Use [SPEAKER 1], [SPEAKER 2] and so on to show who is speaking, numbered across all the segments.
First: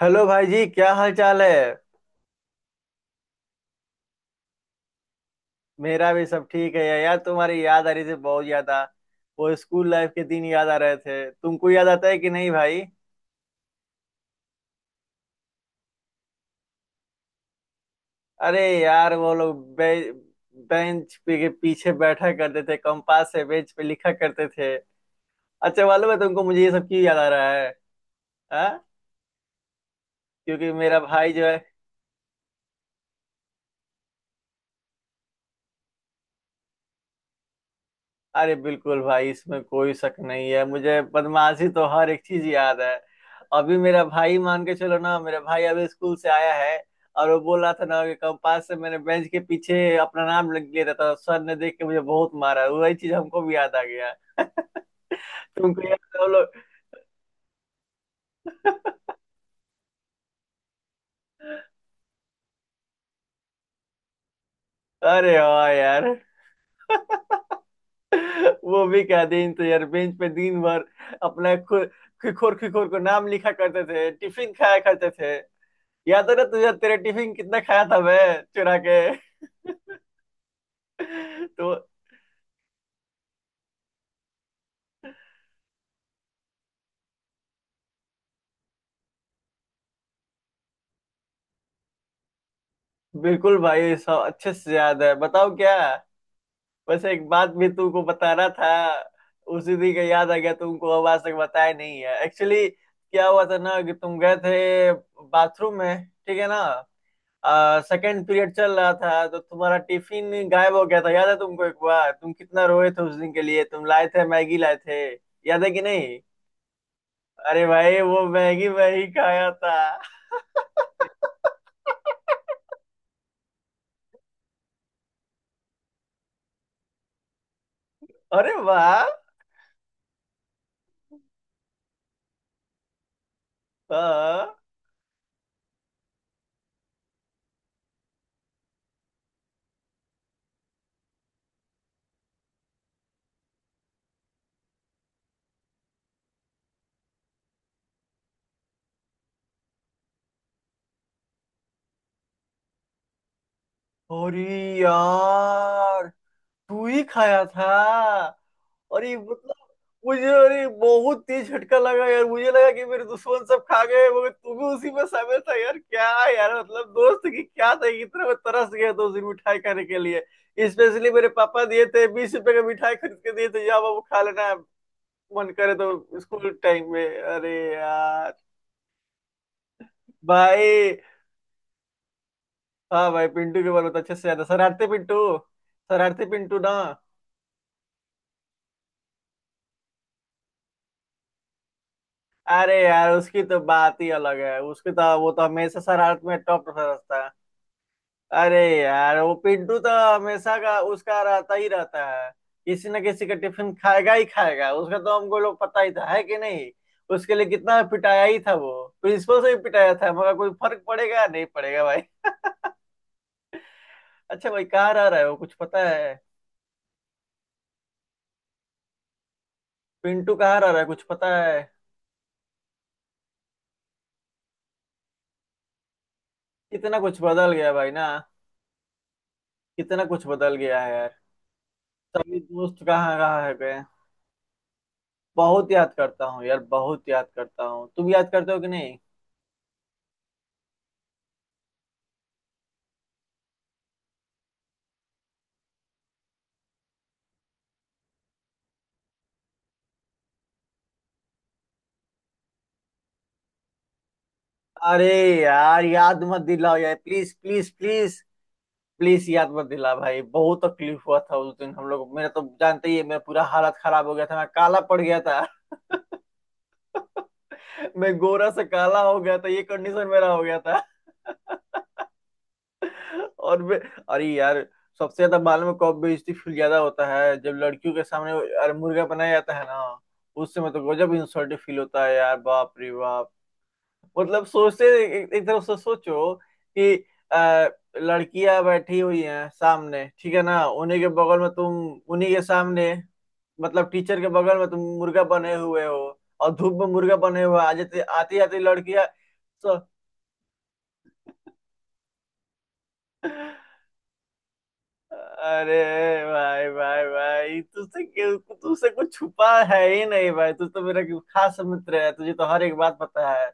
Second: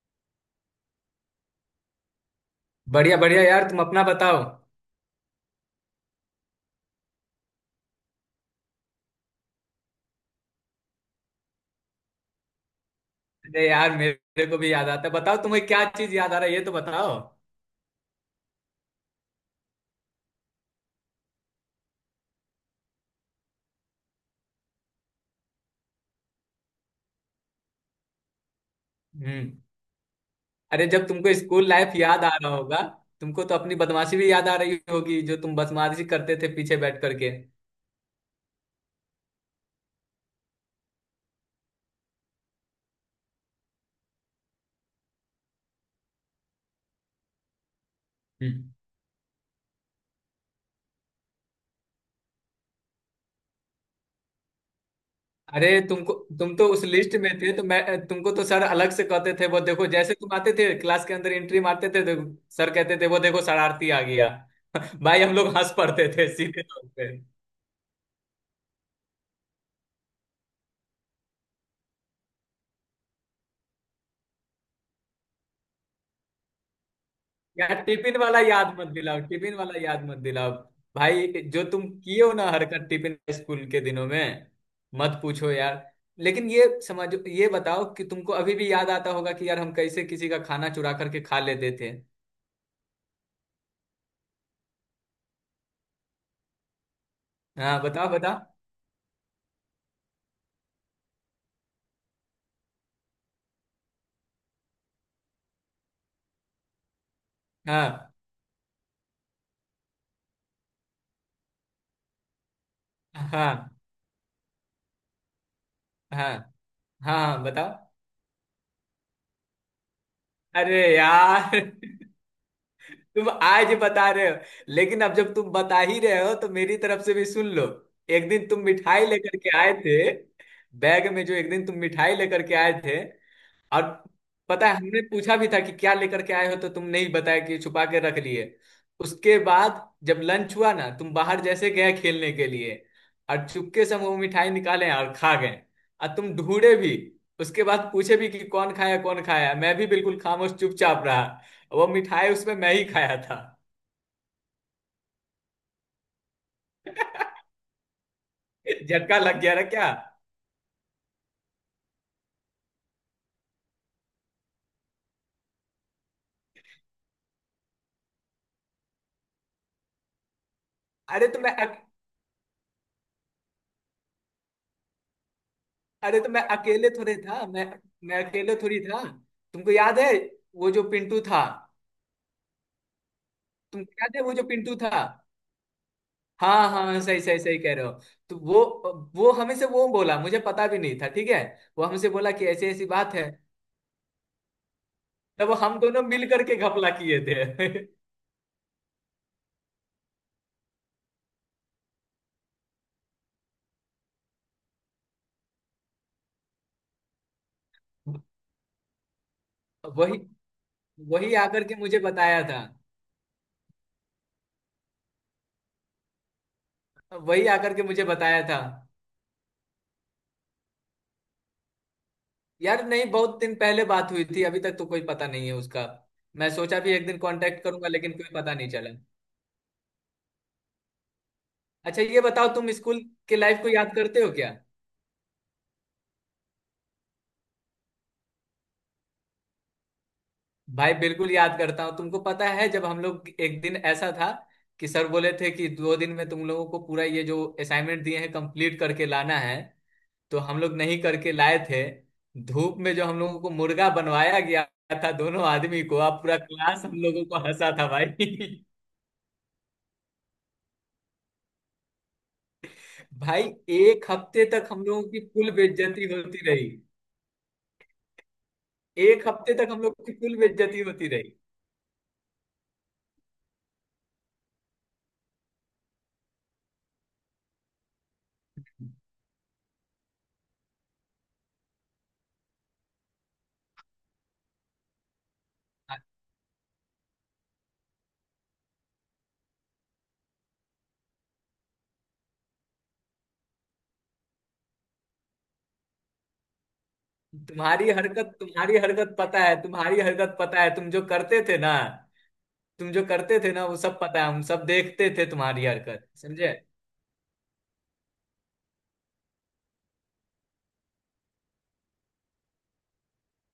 [SPEAKER 1] Hello भाई जी, क्या हाल चाल है।
[SPEAKER 2] बढ़िया बढ़िया यार, तुम अपना बताओ।
[SPEAKER 1] मेरा भी सब ठीक है यार, तुम्हारी याद आ रही थी बहुत ज्यादा। वो स्कूल लाइफ के दिन याद आ रहे थे। तुमको याद आता है कि नहीं भाई?
[SPEAKER 2] अरे यार, मेरे को भी याद आता है। बताओ तुम्हें क्या चीज याद आ रहा है ये तो बताओ।
[SPEAKER 1] अरे यार, वो लोग बेंच पे के पीछे बैठा करते थे, कंपास से बेंच पे लिखा करते थे। अच्छा, मालूम है तुमको मुझे ये सब क्यों याद आ रहा है? हाँ।
[SPEAKER 2] हम्म।
[SPEAKER 1] क्योंकि
[SPEAKER 2] अरे,
[SPEAKER 1] मेरा
[SPEAKER 2] जब
[SPEAKER 1] भाई
[SPEAKER 2] तुमको
[SPEAKER 1] जो है।
[SPEAKER 2] स्कूल लाइफ याद आ रहा होगा तुमको तो अपनी बदमाशी भी याद आ रही होगी जो तुम बदमाशी करते थे पीछे बैठ करके।
[SPEAKER 1] अरे बिल्कुल भाई, इसमें कोई शक नहीं है। मुझे बदमाशी तो हर एक चीज याद है। अभी मेरा भाई, मान के चलो ना, मेरा भाई अभी स्कूल से आया है। और वो बोल रहा था ना कि कंपास
[SPEAKER 2] हम्म।
[SPEAKER 1] से मैंने बेंच के पीछे अपना नाम लिख लिया था तो सर ने देख के मुझे बहुत मारा। वही चीज हमको भी याद आ गया।
[SPEAKER 2] अरे
[SPEAKER 1] तुमको याद
[SPEAKER 2] तुमको,
[SPEAKER 1] है वो लोग?
[SPEAKER 2] तुम तो उस लिस्ट में थे तो मैं तुमको तो सर अलग से कहते थे, वो देखो जैसे तुम आते थे क्लास के अंदर एंट्री मारते थे तो सर कहते थे, वो देखो शरारती आ गया। भाई हम
[SPEAKER 1] अरे
[SPEAKER 2] लोग
[SPEAKER 1] वाह
[SPEAKER 2] हंस
[SPEAKER 1] यार,
[SPEAKER 2] पड़ते थे सीधे तौर पे।
[SPEAKER 1] वो भी क्या दिन तो यार, बेंच पे दिन भर अपना खु- खिखोर खिखोर को नाम लिखा करते थे, टिफिन खाया करते थे। याद है ना तुझे, तेरे टिफिन कितना
[SPEAKER 2] यार
[SPEAKER 1] खाया था
[SPEAKER 2] टिफिन
[SPEAKER 1] मैं
[SPEAKER 2] वाला याद
[SPEAKER 1] चुरा
[SPEAKER 2] मत
[SPEAKER 1] के।
[SPEAKER 2] दिलाओ, टिफिन वाला याद मत दिलाओ। भाई, जो
[SPEAKER 1] तो
[SPEAKER 2] तुम किए हो ना हरकत टिफिन स्कूल के दिनों में, मत पूछो यार। लेकिन ये समझो, ये बताओ कि तुमको अभी भी याद आता होगा कि यार हम कैसे किसी का खाना चुरा करके खा लेते थे।
[SPEAKER 1] बिल्कुल भाई, सब अच्छे से याद है। बताओ क्या। बस एक बात भी
[SPEAKER 2] हाँ
[SPEAKER 1] तुमको
[SPEAKER 2] बताओ, बताओ।
[SPEAKER 1] बताना था। उसी दिन का याद आ गया तुमको। अब आज तक बताया नहीं है, एक्चुअली क्या हुआ था ना, कि तुम गए थे बाथरूम में, ठीक है ना।
[SPEAKER 2] हाँ।
[SPEAKER 1] सेकेंड पीरियड चल रहा था तो तुम्हारा टिफिन गायब हो गया था, याद है तुमको? एक बार तुम कितना रोए थे उस
[SPEAKER 2] हाँ
[SPEAKER 1] दिन के लिए,
[SPEAKER 2] हाँ।
[SPEAKER 1] तुम लाए थे, मैगी लाए थे। याद है कि नहीं?
[SPEAKER 2] हाँ। हाँ,
[SPEAKER 1] अरे
[SPEAKER 2] बताओ।
[SPEAKER 1] भाई, वो मैगी मैं ही खाया था।
[SPEAKER 2] अरे यार, तुम आज बता रहे हो। लेकिन अब जब तुम बता ही रहे हो तो मेरी तरफ से भी सुन लो। एक दिन
[SPEAKER 1] अरे
[SPEAKER 2] तुम
[SPEAKER 1] वाह।
[SPEAKER 2] मिठाई लेकर के आए थे, बैग में, जो एक दिन तुम मिठाई लेकर के आए थे, और
[SPEAKER 1] हाँ।
[SPEAKER 2] पता है हमने पूछा भी था कि क्या लेकर के आए हो तो तुम नहीं बताया, कि छुपा के रख लिए। उसके बाद जब लंच हुआ ना तुम बाहर जैसे गए खेलने के लिए, और चुपके से हम वो मिठाई निकाले और खा गए। और तुम ढूंढे भी, उसके बाद पूछे भी कि कौन खाया, कौन खाया, मैं भी बिल्कुल खामोश चुपचाप रहा। वो मिठाई उसमें मैं ही खाया था।
[SPEAKER 1] अरे यार, तू ही खाया था? अरे
[SPEAKER 2] झटका लग
[SPEAKER 1] मतलब,
[SPEAKER 2] गया ना क्या?
[SPEAKER 1] मुझे अरे बहुत तेज झटका लगा यार। मुझे लगा कि मेरे दुश्मन सब खा गए, मगर तू भी उसी में शामिल था यार। क्या यार, मतलब दोस्त की क्या था, इतना मैं तरस गया था उस दिन मिठाई खाने के लिए। स्पेशली मेरे
[SPEAKER 2] अरे तो मैं
[SPEAKER 1] पापा
[SPEAKER 2] अक,
[SPEAKER 1] दिए थे, 20 रुपए का मिठाई खरीद के दिए थे, जा बाबू खा लेना। मन करे
[SPEAKER 2] अरे
[SPEAKER 1] तो
[SPEAKER 2] तो मैं
[SPEAKER 1] स्कूल
[SPEAKER 2] अकेले
[SPEAKER 1] टाइम में,
[SPEAKER 2] थोड़े था।
[SPEAKER 1] अरे
[SPEAKER 2] मैं
[SPEAKER 1] यार।
[SPEAKER 2] अकेले थोड़ी था। तुमको याद है वो जो
[SPEAKER 1] भाई।
[SPEAKER 2] पिंटू था?
[SPEAKER 1] हाँ भाई, पिंटू के बारे में
[SPEAKER 2] तुमको
[SPEAKER 1] तो अच्छे
[SPEAKER 2] याद है
[SPEAKER 1] से
[SPEAKER 2] वो
[SPEAKER 1] याद
[SPEAKER 2] जो
[SPEAKER 1] है।
[SPEAKER 2] पिंटू
[SPEAKER 1] शरारते
[SPEAKER 2] था?
[SPEAKER 1] पिंटू। शरारती पिंटू
[SPEAKER 2] हाँ
[SPEAKER 1] ना?
[SPEAKER 2] हाँ हाँ, सही सही सही कह रहे हो। तो वो हमें से वो बोला, मुझे पता भी नहीं था ठीक है। वो हमसे बोला कि ऐसी
[SPEAKER 1] अरे
[SPEAKER 2] ऐसी
[SPEAKER 1] यार,
[SPEAKER 2] बात है।
[SPEAKER 1] उसकी तो बात ही अलग है। उसकी तो, वो तो
[SPEAKER 2] तब वो हम
[SPEAKER 1] हमेशा
[SPEAKER 2] दोनों
[SPEAKER 1] शरारत
[SPEAKER 2] मिल
[SPEAKER 1] में
[SPEAKER 2] करके
[SPEAKER 1] टॉप
[SPEAKER 2] घपला किए
[SPEAKER 1] रहता है।
[SPEAKER 2] थे।
[SPEAKER 1] अरे यार, वो पिंटू तो हमेशा का, उसका रहता ही रहता है। किसी न किसी का टिफिन खाएगा ही खाएगा। उसका तो हमको लोग पता ही था, है कि नहीं? उसके लिए कितना पिटाया ही था वो। प्रिंसिपल से भी पिटाया था,
[SPEAKER 2] वही,
[SPEAKER 1] मगर कोई फर्क पड़ेगा
[SPEAKER 2] वही
[SPEAKER 1] नहीं
[SPEAKER 2] आकर के
[SPEAKER 1] पड़ेगा
[SPEAKER 2] मुझे
[SPEAKER 1] भाई।
[SPEAKER 2] बताया था।
[SPEAKER 1] अच्छा भाई, कहाँ रह रहा है वो, कुछ पता है?
[SPEAKER 2] वही आकर के मुझे बताया था।
[SPEAKER 1] पिंटू कहाँ रह रहा है, कुछ पता है?
[SPEAKER 2] यार नहीं, बहुत दिन पहले बात हुई थी, अभी तक तो कोई पता नहीं है उसका। मैं सोचा भी
[SPEAKER 1] कितना
[SPEAKER 2] एक दिन
[SPEAKER 1] कुछ बदल
[SPEAKER 2] कांटेक्ट
[SPEAKER 1] गया
[SPEAKER 2] करूंगा,
[SPEAKER 1] भाई ना।
[SPEAKER 2] लेकिन कोई पता नहीं चला।
[SPEAKER 1] कितना कुछ बदल गया है यार।
[SPEAKER 2] अच्छा ये
[SPEAKER 1] सभी
[SPEAKER 2] बताओ, तुम
[SPEAKER 1] दोस्त
[SPEAKER 2] स्कूल
[SPEAKER 1] कहाँ
[SPEAKER 2] के
[SPEAKER 1] कहाँ है
[SPEAKER 2] लाइफ को
[SPEAKER 1] गए?
[SPEAKER 2] याद करते हो क्या?
[SPEAKER 1] बहुत याद करता हूँ यार, बहुत याद करता हूँ। तुम याद करते हो कि नहीं?
[SPEAKER 2] भाई बिल्कुल याद करता हूँ। तुमको पता है, जब हम लोग एक दिन ऐसा था कि सर बोले थे कि 2 दिन में तुम लोगों को पूरा ये जो असाइनमेंट दिए हैं कंप्लीट करके लाना है, तो हम लोग नहीं करके लाए थे। धूप में जो हम लोगों को मुर्गा बनवाया गया
[SPEAKER 1] अरे
[SPEAKER 2] था दोनों आदमी
[SPEAKER 1] यार,
[SPEAKER 2] को, आप
[SPEAKER 1] याद
[SPEAKER 2] पूरा
[SPEAKER 1] मत दिलाओ
[SPEAKER 2] क्लास
[SPEAKER 1] यार,
[SPEAKER 2] हम लोगों
[SPEAKER 1] प्लीज
[SPEAKER 2] को
[SPEAKER 1] प्लीज
[SPEAKER 2] हंसा था भाई।
[SPEAKER 1] प्लीज। प्लीज याद मत दिला भाई, बहुत तकलीफ हुआ था उस दिन हम लोग। मेरा तो जानते ही है, मेरा पूरा
[SPEAKER 2] भाई,
[SPEAKER 1] हालत खराब
[SPEAKER 2] एक
[SPEAKER 1] हो गया था,
[SPEAKER 2] हफ्ते
[SPEAKER 1] मैं
[SPEAKER 2] तक
[SPEAKER 1] काला
[SPEAKER 2] हम
[SPEAKER 1] पड़
[SPEAKER 2] लोगों
[SPEAKER 1] गया
[SPEAKER 2] की
[SPEAKER 1] था।
[SPEAKER 2] कुल बेइज्जती होती रही।
[SPEAKER 1] मैं गोरा से काला हो
[SPEAKER 2] एक
[SPEAKER 1] गया था,
[SPEAKER 2] हफ्ते
[SPEAKER 1] ये
[SPEAKER 2] तक हम लोग
[SPEAKER 1] कंडीशन
[SPEAKER 2] की
[SPEAKER 1] मेरा
[SPEAKER 2] कुल
[SPEAKER 1] हो गया
[SPEAKER 2] बेइज्जती
[SPEAKER 1] था।
[SPEAKER 2] होती रही।
[SPEAKER 1] और मैं। अरे यार, सबसे ज्यादा बाल में कब बेइज्जती फील ज्यादा होता है? जब लड़कियों के सामने। अरे मुर्गा बनाया जाता है ना। उस समय तो गजब इंसल्ट फील होता है यार, बाप रे बाप। मतलब सोचते, एक तरफ से सोचो कि, आ, लड़कियां बैठी हुई हैं सामने, ठीक है ना, उन्हीं के बगल में तुम, उन्हीं के सामने, मतलब टीचर के बगल में तुम मुर्गा बने हुए हो। और धूप में मुर्गा बने हुए हो। आ
[SPEAKER 2] तुम्हारी
[SPEAKER 1] जाती
[SPEAKER 2] हरकत,
[SPEAKER 1] आती आती
[SPEAKER 2] तुम्हारी
[SPEAKER 1] लड़कियां।
[SPEAKER 2] हरकत पता है, तुम्हारी हरकत पता है, तुम जो करते थे ना, तुम जो
[SPEAKER 1] तो।
[SPEAKER 2] करते थे ना वो सब पता है। हम सब देखते थे तुम्हारी
[SPEAKER 1] अरे
[SPEAKER 2] हरकत, समझे।
[SPEAKER 1] भाई भाई भाई, तुझसे कुछ छुपा है ही नहीं भाई। तू तो मेरा खास मित्र है, तुझे तो हर एक बात पता है।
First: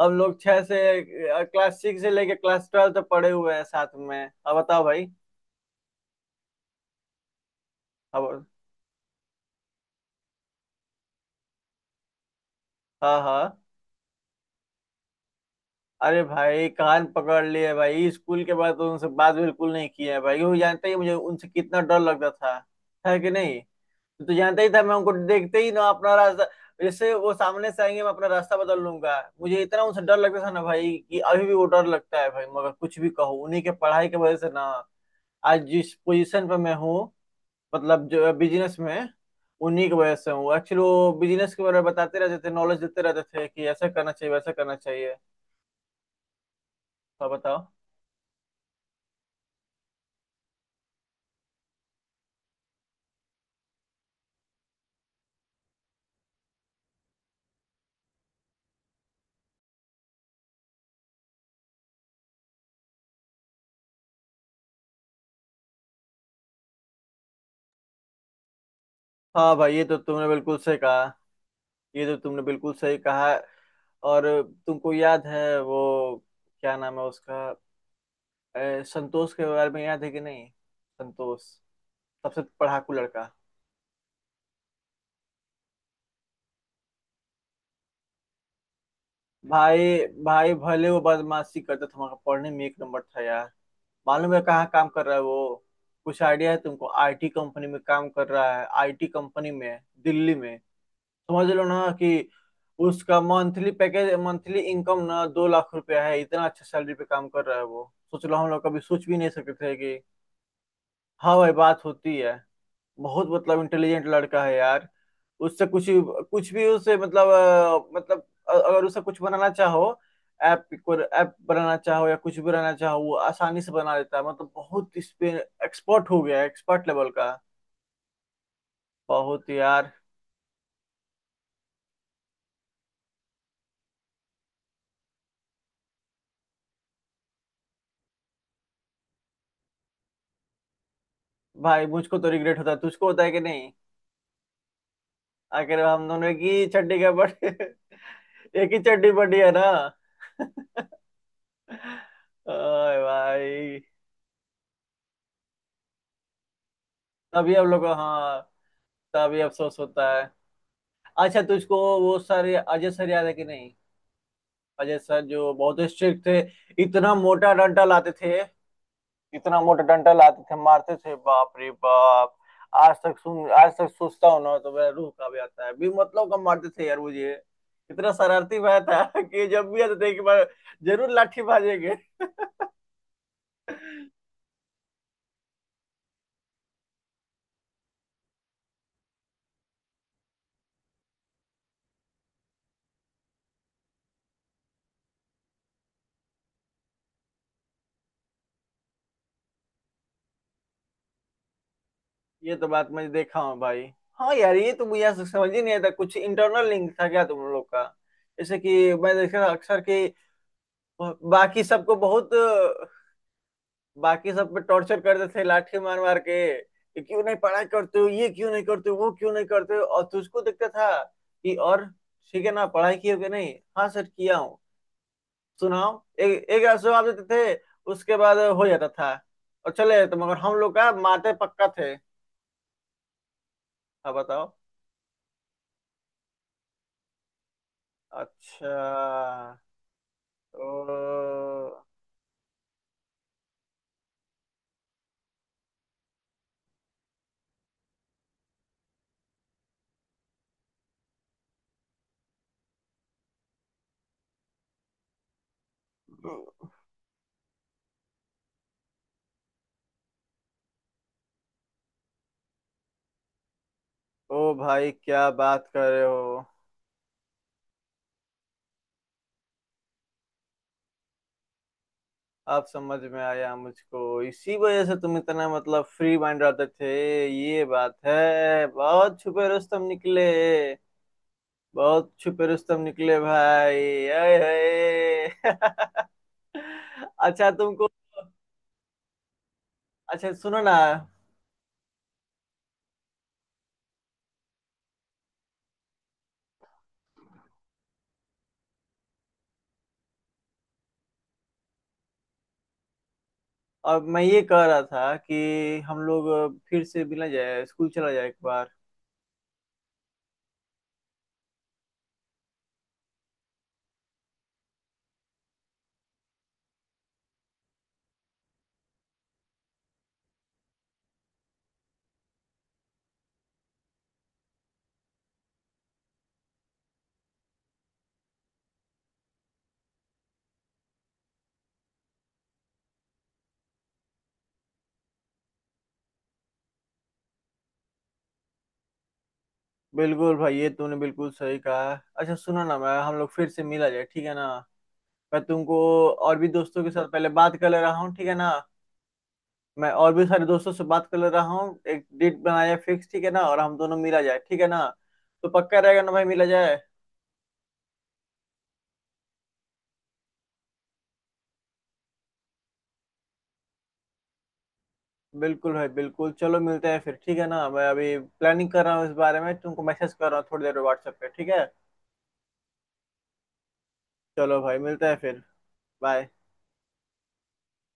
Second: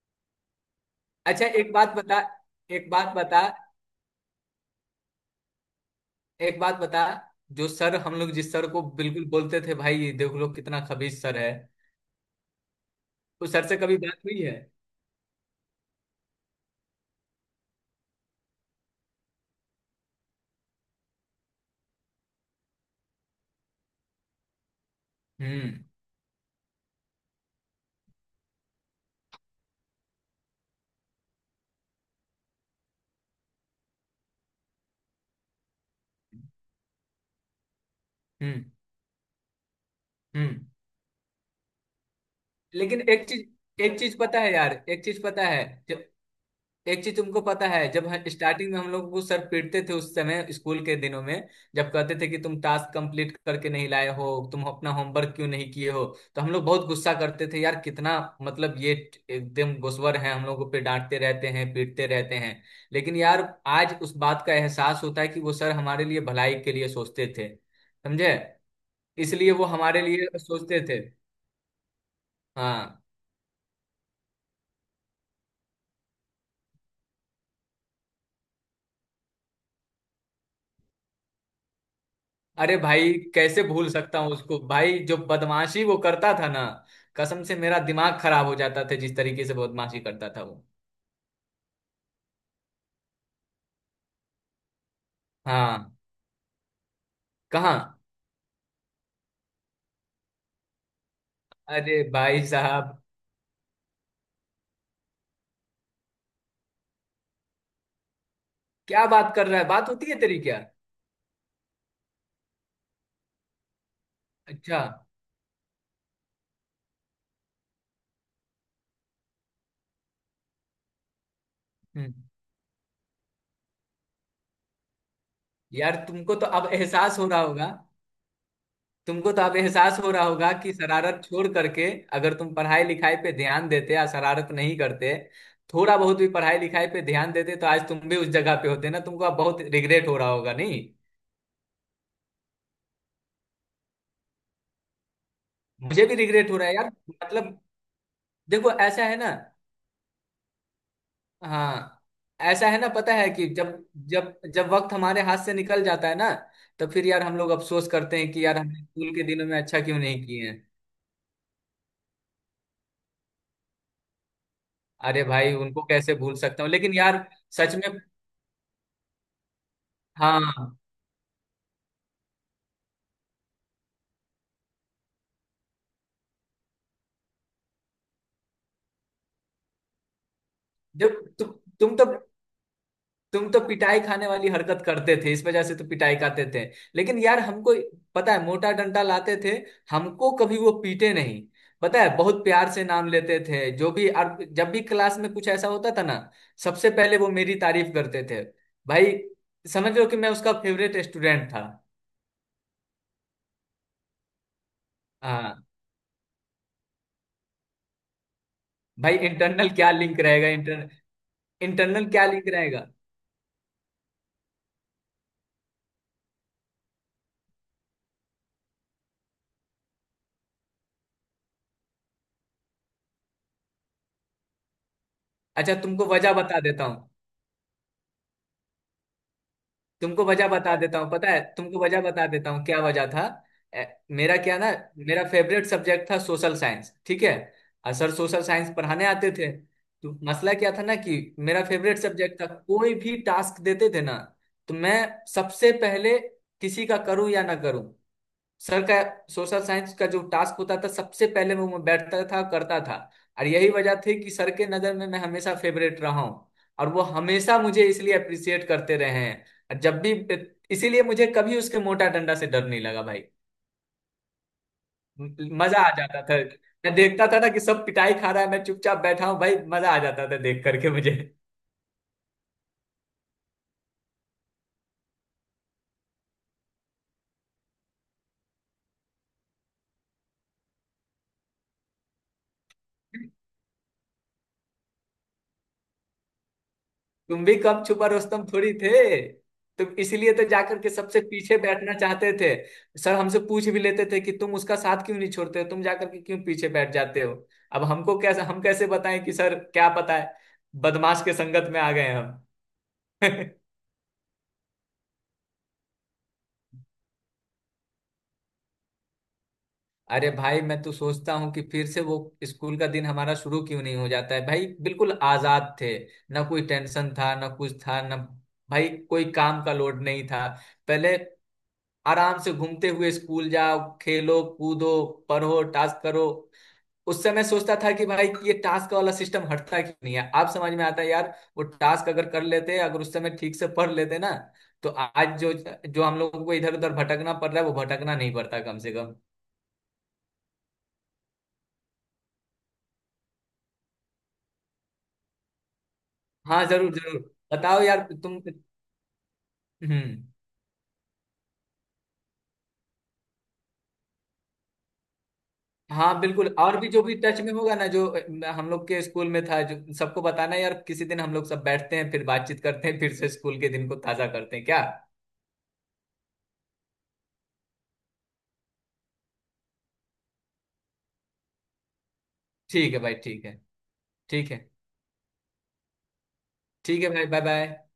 [SPEAKER 1] हम लोग छह से
[SPEAKER 2] अच्छा एक
[SPEAKER 1] क्लास
[SPEAKER 2] बात
[SPEAKER 1] सिक्स से
[SPEAKER 2] बता,
[SPEAKER 1] लेके क्लास
[SPEAKER 2] एक
[SPEAKER 1] ट्वेल्व तक
[SPEAKER 2] बात
[SPEAKER 1] पढ़े
[SPEAKER 2] बता,
[SPEAKER 1] हुए हैं साथ में। अब बताओ भाई।
[SPEAKER 2] एक बात बता, जो सर हम लोग
[SPEAKER 1] अब।
[SPEAKER 2] जिस सर को बिल्कुल बोलते थे भाई देख लो कितना खबीज सर है,
[SPEAKER 1] हाँ
[SPEAKER 2] उस
[SPEAKER 1] हाँ।
[SPEAKER 2] सर से कभी बात हुई है?
[SPEAKER 1] अरे भाई कान पकड़ लिए भाई, स्कूल के बाद तो उनसे बात बिल्कुल नहीं की है भाई। वो जानते ही मुझे उनसे कितना डर लगता था, है कि नहीं? तो जानता ही था, मैं उनको देखते ही
[SPEAKER 2] हम्म।
[SPEAKER 1] ना अपना रास्ता, जैसे वो सामने से आएंगे, मैं अपना रास्ता बदल लूंगा। मुझे इतना उनसे डर लगता था ना भाई, कि अभी भी वो डर लगता है भाई। मगर कुछ भी कहो, उन्हीं के पढ़ाई की वजह से ना, आज जिस पोजीशन पे मैं हूँ, मतलब जो
[SPEAKER 2] हम्म।
[SPEAKER 1] बिजनेस में, उन्हीं की वजह से हूँ।
[SPEAKER 2] हम्म।
[SPEAKER 1] एक्चुअली वो बिजनेस के बारे में बताते रहते थे, नॉलेज
[SPEAKER 2] लेकिन
[SPEAKER 1] देते रहते
[SPEAKER 2] एक चीज,
[SPEAKER 1] थे, कि ऐसा
[SPEAKER 2] एक
[SPEAKER 1] करना
[SPEAKER 2] चीज
[SPEAKER 1] चाहिए
[SPEAKER 2] पता
[SPEAKER 1] वैसा
[SPEAKER 2] है यार,
[SPEAKER 1] करना
[SPEAKER 2] एक
[SPEAKER 1] चाहिए।
[SPEAKER 2] चीज पता है, जो एक चीज
[SPEAKER 1] तो
[SPEAKER 2] तुमको
[SPEAKER 1] बताओ।
[SPEAKER 2] पता है, जब स्टार्टिंग में हम लोग को सर पीटते थे उस समय स्कूल के दिनों में, जब कहते थे कि तुम टास्क कंप्लीट करके नहीं लाए हो, तुम अपना होमवर्क क्यों नहीं किए हो, तो हम लोग बहुत गुस्सा करते थे यार, कितना, मतलब ये, एकदम गुस्वर है, हम लोगों पे डांटते रहते हैं, पीटते रहते हैं। लेकिन यार आज उस बात का एहसास होता है कि वो सर हमारे लिए भलाई के लिए सोचते थे, समझे। इसलिए
[SPEAKER 1] हाँ
[SPEAKER 2] वो
[SPEAKER 1] भाई, ये तो
[SPEAKER 2] हमारे
[SPEAKER 1] तुमने
[SPEAKER 2] लिए
[SPEAKER 1] बिल्कुल सही
[SPEAKER 2] सोचते थे।
[SPEAKER 1] कहा। ये तो तुमने बिल्कुल सही
[SPEAKER 2] हाँ।
[SPEAKER 1] कहा। और, तुमको याद है वो, क्या नाम है उसका, संतोष के बारे में याद है कि नहीं? संतोष, सबसे
[SPEAKER 2] अरे
[SPEAKER 1] पढ़ाकू
[SPEAKER 2] भाई,
[SPEAKER 1] लड़का।
[SPEAKER 2] कैसे भूल सकता हूँ उसको। भाई, जो बदमाशी वो करता था ना, कसम से मेरा दिमाग खराब हो जाता था जिस तरीके से
[SPEAKER 1] भाई।
[SPEAKER 2] बदमाशी करता था
[SPEAKER 1] भाई,
[SPEAKER 2] वो।
[SPEAKER 1] भले वो बदमाशी करता था, मगर पढ़ने में एक नंबर था यार। मालूम है कहाँ काम कर रहा है वो?
[SPEAKER 2] हाँ।
[SPEAKER 1] कुछ आइडिया है तुमको? आईटी कंपनी
[SPEAKER 2] कहाँ?
[SPEAKER 1] में काम कर रहा है, आईटी कंपनी में, दिल्ली में। समझ लो ना
[SPEAKER 2] अरे
[SPEAKER 1] कि,
[SPEAKER 2] भाई साहब!
[SPEAKER 1] उसका मंथली पैकेज, मंथली इनकम ना 2 लाख रुपया है। इतना अच्छा सैलरी पे काम कर रहा है वो, सोच लो, हम लोग कभी
[SPEAKER 2] क्या
[SPEAKER 1] सोच भी नहीं
[SPEAKER 2] बात कर
[SPEAKER 1] सकते
[SPEAKER 2] रहा है?
[SPEAKER 1] थे
[SPEAKER 2] बात
[SPEAKER 1] कि।
[SPEAKER 2] होती है तेरी क्या?
[SPEAKER 1] हाँ भाई, बात होती है। बहुत मतलब इंटेलिजेंट लड़का है
[SPEAKER 2] अच्छा।
[SPEAKER 1] यार। उससे कुछ कुछ भी उसे मतलब, अगर उसे कुछ बनाना चाहो, ऐप बनाना चाहो
[SPEAKER 2] हम्म।
[SPEAKER 1] या कुछ भी बनाना चाहो, वो आसानी से बना देता है। मतलब बहुत इस पे
[SPEAKER 2] यार
[SPEAKER 1] एक्सपर्ट हो
[SPEAKER 2] तुमको
[SPEAKER 1] गया है,
[SPEAKER 2] तो अब
[SPEAKER 1] एक्सपर्ट लेवल
[SPEAKER 2] एहसास हो
[SPEAKER 1] का।
[SPEAKER 2] रहा होगा, तुमको तो
[SPEAKER 1] बहुत
[SPEAKER 2] अब
[SPEAKER 1] यार।
[SPEAKER 2] एहसास हो रहा होगा कि शरारत छोड़ करके, अगर तुम पढ़ाई लिखाई पे ध्यान देते या शरारत नहीं करते, थोड़ा बहुत भी पढ़ाई लिखाई पे ध्यान देते तो आज तुम भी उस जगह पे होते ना, तुमको अब बहुत रिग्रेट हो रहा होगा नहीं?
[SPEAKER 1] भाई मुझको तो रिग्रेट होता है, तुझको होता है कि नहीं? आखिर
[SPEAKER 2] मुझे
[SPEAKER 1] हम
[SPEAKER 2] भी
[SPEAKER 1] दोनों एक
[SPEAKER 2] रिग्रेट हो
[SPEAKER 1] ही
[SPEAKER 2] रहा है यार,
[SPEAKER 1] चड्डी का बट
[SPEAKER 2] मतलब देखो,
[SPEAKER 1] एक ही
[SPEAKER 2] ऐसा
[SPEAKER 1] चड्डी
[SPEAKER 2] है ना।
[SPEAKER 1] बड़ी है ना।
[SPEAKER 2] हाँ। ऐसा है ना,
[SPEAKER 1] ओए
[SPEAKER 2] पता है कि जब
[SPEAKER 1] भाई।
[SPEAKER 2] जब जब वक्त हमारे हाथ से निकल जाता है ना, तो फिर यार हम लोग
[SPEAKER 1] तभी हम लोग
[SPEAKER 2] अफसोस
[SPEAKER 1] को,
[SPEAKER 2] करते हैं
[SPEAKER 1] हाँ,
[SPEAKER 2] कि यार हमने स्कूल के
[SPEAKER 1] तभी
[SPEAKER 2] दिनों में
[SPEAKER 1] अफसोस
[SPEAKER 2] अच्छा क्यों
[SPEAKER 1] होता है।
[SPEAKER 2] नहीं किए हैं।
[SPEAKER 1] अच्छा, तुझको वो सर अजय सर याद है कि नहीं? अजय सर
[SPEAKER 2] अरे
[SPEAKER 1] जो
[SPEAKER 2] भाई,
[SPEAKER 1] बहुत
[SPEAKER 2] उनको कैसे
[SPEAKER 1] स्ट्रिक्ट
[SPEAKER 2] भूल
[SPEAKER 1] थे।
[SPEAKER 2] सकता हूँ, लेकिन
[SPEAKER 1] इतना
[SPEAKER 2] यार,
[SPEAKER 1] मोटा
[SPEAKER 2] सच
[SPEAKER 1] डंडा
[SPEAKER 2] में।
[SPEAKER 1] लाते थे। इतना मोटा डंडा लाते थे,
[SPEAKER 2] हाँ।
[SPEAKER 1] मारते थे, बाप रे बाप। आज तक सोचता हूँ ना तो मेरा रूह कांप जाता है, भी मतलब कम मारते थे यार मुझे। इतना शरारती भाई था कि जब भी आते थे कि मैं जरूर
[SPEAKER 2] जब
[SPEAKER 1] लाठी
[SPEAKER 2] तु,
[SPEAKER 1] भाजेंगे।
[SPEAKER 2] तुम तो तुम तो पिटाई खाने वाली हरकत करते थे, इस वजह से तो पिटाई खाते थे। लेकिन यार हमको, पता है मोटा डंडा लाते थे, हमको कभी वो पीटे नहीं। पता है, बहुत प्यार से नाम लेते थे जो भी, और जब भी क्लास में कुछ ऐसा होता था ना सबसे पहले वो मेरी तारीफ करते थे भाई। समझ लो कि मैं उसका फेवरेट स्टूडेंट था।
[SPEAKER 1] ये तो बात मैं देखा हूँ भाई। हाँ यार, ये तो मुझे आज तक समझ
[SPEAKER 2] हाँ
[SPEAKER 1] ही नहीं आता, कुछ इंटरनल लिंक था क्या तुम लोग का? जैसे कि मैं
[SPEAKER 2] भाई,
[SPEAKER 1] देखा था
[SPEAKER 2] इंटरनल
[SPEAKER 1] अक्सर
[SPEAKER 2] क्या
[SPEAKER 1] कि,
[SPEAKER 2] लिंक रहेगा,
[SPEAKER 1] बाकी सबको
[SPEAKER 2] इंटरनल क्या
[SPEAKER 1] बहुत,
[SPEAKER 2] लिंक रहेगा।
[SPEAKER 1] बाकी सब पे टॉर्चर करते थे लाठी मार मार के, कि क्यों नहीं पढ़ाई करते हो, ये क्यों नहीं करते हो, वो क्यों नहीं करते हो, और तुझको दिखता था कि, और ठीक है ना, पढ़ाई किए हो कि नहीं, हाँ सर किया हूँ।
[SPEAKER 2] अच्छा
[SPEAKER 1] सुनाओ।
[SPEAKER 2] तुमको वजह
[SPEAKER 1] एक
[SPEAKER 2] बता
[SPEAKER 1] एक ऐसे
[SPEAKER 2] देता हूँ,
[SPEAKER 1] जवाब देते थे। उसके बाद हो जाता था। और चले जाते,
[SPEAKER 2] तुमको
[SPEAKER 1] मगर
[SPEAKER 2] वजह
[SPEAKER 1] हम लोग
[SPEAKER 2] बता
[SPEAKER 1] का
[SPEAKER 2] देता हूँ पता
[SPEAKER 1] माते
[SPEAKER 2] है,
[SPEAKER 1] पक्का
[SPEAKER 2] तुमको
[SPEAKER 1] थे।
[SPEAKER 2] वजह बता देता हूँ क्या वजह था।
[SPEAKER 1] हाँ
[SPEAKER 2] मेरा
[SPEAKER 1] बताओ।
[SPEAKER 2] क्या ना, मेरा फेवरेट सब्जेक्ट था सोशल साइंस, ठीक है। और सर सोशल साइंस
[SPEAKER 1] अच्छा।
[SPEAKER 2] पढ़ाने आते थे। तो मसला
[SPEAKER 1] ओ,
[SPEAKER 2] क्या था ना कि मेरा फेवरेट सब्जेक्ट था, कोई भी टास्क देते थे ना, तो मैं सबसे पहले, किसी का करूँ या ना करूँ, सर का सोशल साइंस का जो टास्क होता था सबसे पहले वो मैं बैठता था करता था। और यही वजह थी कि सर के नज़र में मैं हमेशा फेवरेट रहा हूँ, और वो हमेशा मुझे इसलिए अप्रिसिएट करते रहे हैं। और जब भी, इसीलिए मुझे कभी उसके मोटा डंडा से डर नहीं लगा भाई।
[SPEAKER 1] ओ भाई क्या बात
[SPEAKER 2] मजा
[SPEAKER 1] कर
[SPEAKER 2] आ
[SPEAKER 1] रहे
[SPEAKER 2] जाता था।
[SPEAKER 1] हो।
[SPEAKER 2] मैं देखता था ना कि सब पिटाई खा रहा है, मैं चुपचाप बैठा हूँ भाई, मजा आ जाता था देख करके मुझे।
[SPEAKER 1] अब समझ में आया मुझको, इसी वजह से तुम इतना मतलब फ्री माइंड रहते थे। ये बात है, बहुत छुपे रुस्तम निकले। बहुत छुपे रुस्तम निकले भाई, आए हाय।
[SPEAKER 2] तुम
[SPEAKER 1] अच्छा
[SPEAKER 2] भी कम
[SPEAKER 1] तुमको,
[SPEAKER 2] छुपा रुस्तम थोड़ी थे, तो
[SPEAKER 1] अच्छा
[SPEAKER 2] इसलिए तो
[SPEAKER 1] सुनो ना,
[SPEAKER 2] जाकर के सबसे पीछे बैठना चाहते थे। सर हमसे पूछ भी लेते थे कि तुम उसका साथ क्यों नहीं छोड़ते हो, तुम जाकर के क्यों पीछे बैठ जाते हो। अब हमको कैसे हम कैसे बताएं कि सर, क्या पता है, बदमाश के संगत में आ गए हम।
[SPEAKER 1] और मैं ये कह रहा था कि हम लोग फिर से मिला जाए, स्कूल चला जाए एक बार।
[SPEAKER 2] अरे भाई, मैं तो सोचता हूँ कि फिर से वो स्कूल का दिन हमारा शुरू क्यों नहीं हो जाता है भाई, बिल्कुल आजाद थे, ना कोई टेंशन था ना कुछ था ना। भाई कोई काम का लोड नहीं था। पहले आराम से घूमते हुए स्कूल जाओ, खेलो कूदो, पढ़ो टास्क करो। उस समय सोचता था कि भाई ये टास्क वाला सिस्टम हटता क्यों नहीं है, अब समझ में आता है यार, वो टास्क अगर कर लेते, अगर उस समय ठीक से पढ़ लेते ना, तो आज जो जो हम लोगों को इधर उधर भटकना पड़ रहा है वो भटकना नहीं पड़ता कम से कम।
[SPEAKER 1] बिल्कुल भाई, ये तूने बिल्कुल सही कहा। अच्छा सुनो ना, मैं हम लोग फिर से मिला जाए, ठीक है ना। मैं तुमको, और भी
[SPEAKER 2] हाँ
[SPEAKER 1] दोस्तों के
[SPEAKER 2] जरूर
[SPEAKER 1] साथ
[SPEAKER 2] जरूर,
[SPEAKER 1] पहले बात कर ले
[SPEAKER 2] बताओ
[SPEAKER 1] रहा
[SPEAKER 2] यार
[SPEAKER 1] हूँ, ठीक है
[SPEAKER 2] तुम।
[SPEAKER 1] ना। मैं और
[SPEAKER 2] हम्म।
[SPEAKER 1] भी सारे दोस्तों से बात कर ले रहा हूँ, एक डेट बनाया फिक्स, ठीक है ना, और हम दोनों मिला जाए, ठीक है ना। तो पक्का रहेगा ना
[SPEAKER 2] हाँ
[SPEAKER 1] भाई, मिला
[SPEAKER 2] बिल्कुल,
[SPEAKER 1] जाए।
[SPEAKER 2] और भी जो भी टच में होगा ना, जो हम लोग के स्कूल में था, जो सबको बताना यार, किसी दिन हम लोग सब बैठते हैं फिर बातचीत करते हैं फिर से स्कूल के दिन को ताजा करते हैं क्या?
[SPEAKER 1] बिल्कुल भाई बिल्कुल, चलो मिलते हैं फिर, ठीक है ना। मैं अभी प्लानिंग कर रहा हूँ इस बारे में, तुमको मैसेज कर रहा हूँ थोड़ी देर व्हाट्सएप पे, ठीक है।
[SPEAKER 2] ठीक है भाई, ठीक है। ठीक
[SPEAKER 1] चलो
[SPEAKER 2] है।
[SPEAKER 1] भाई, मिलते हैं फिर। बाय।
[SPEAKER 2] ठीक है भाई, बाय बाय।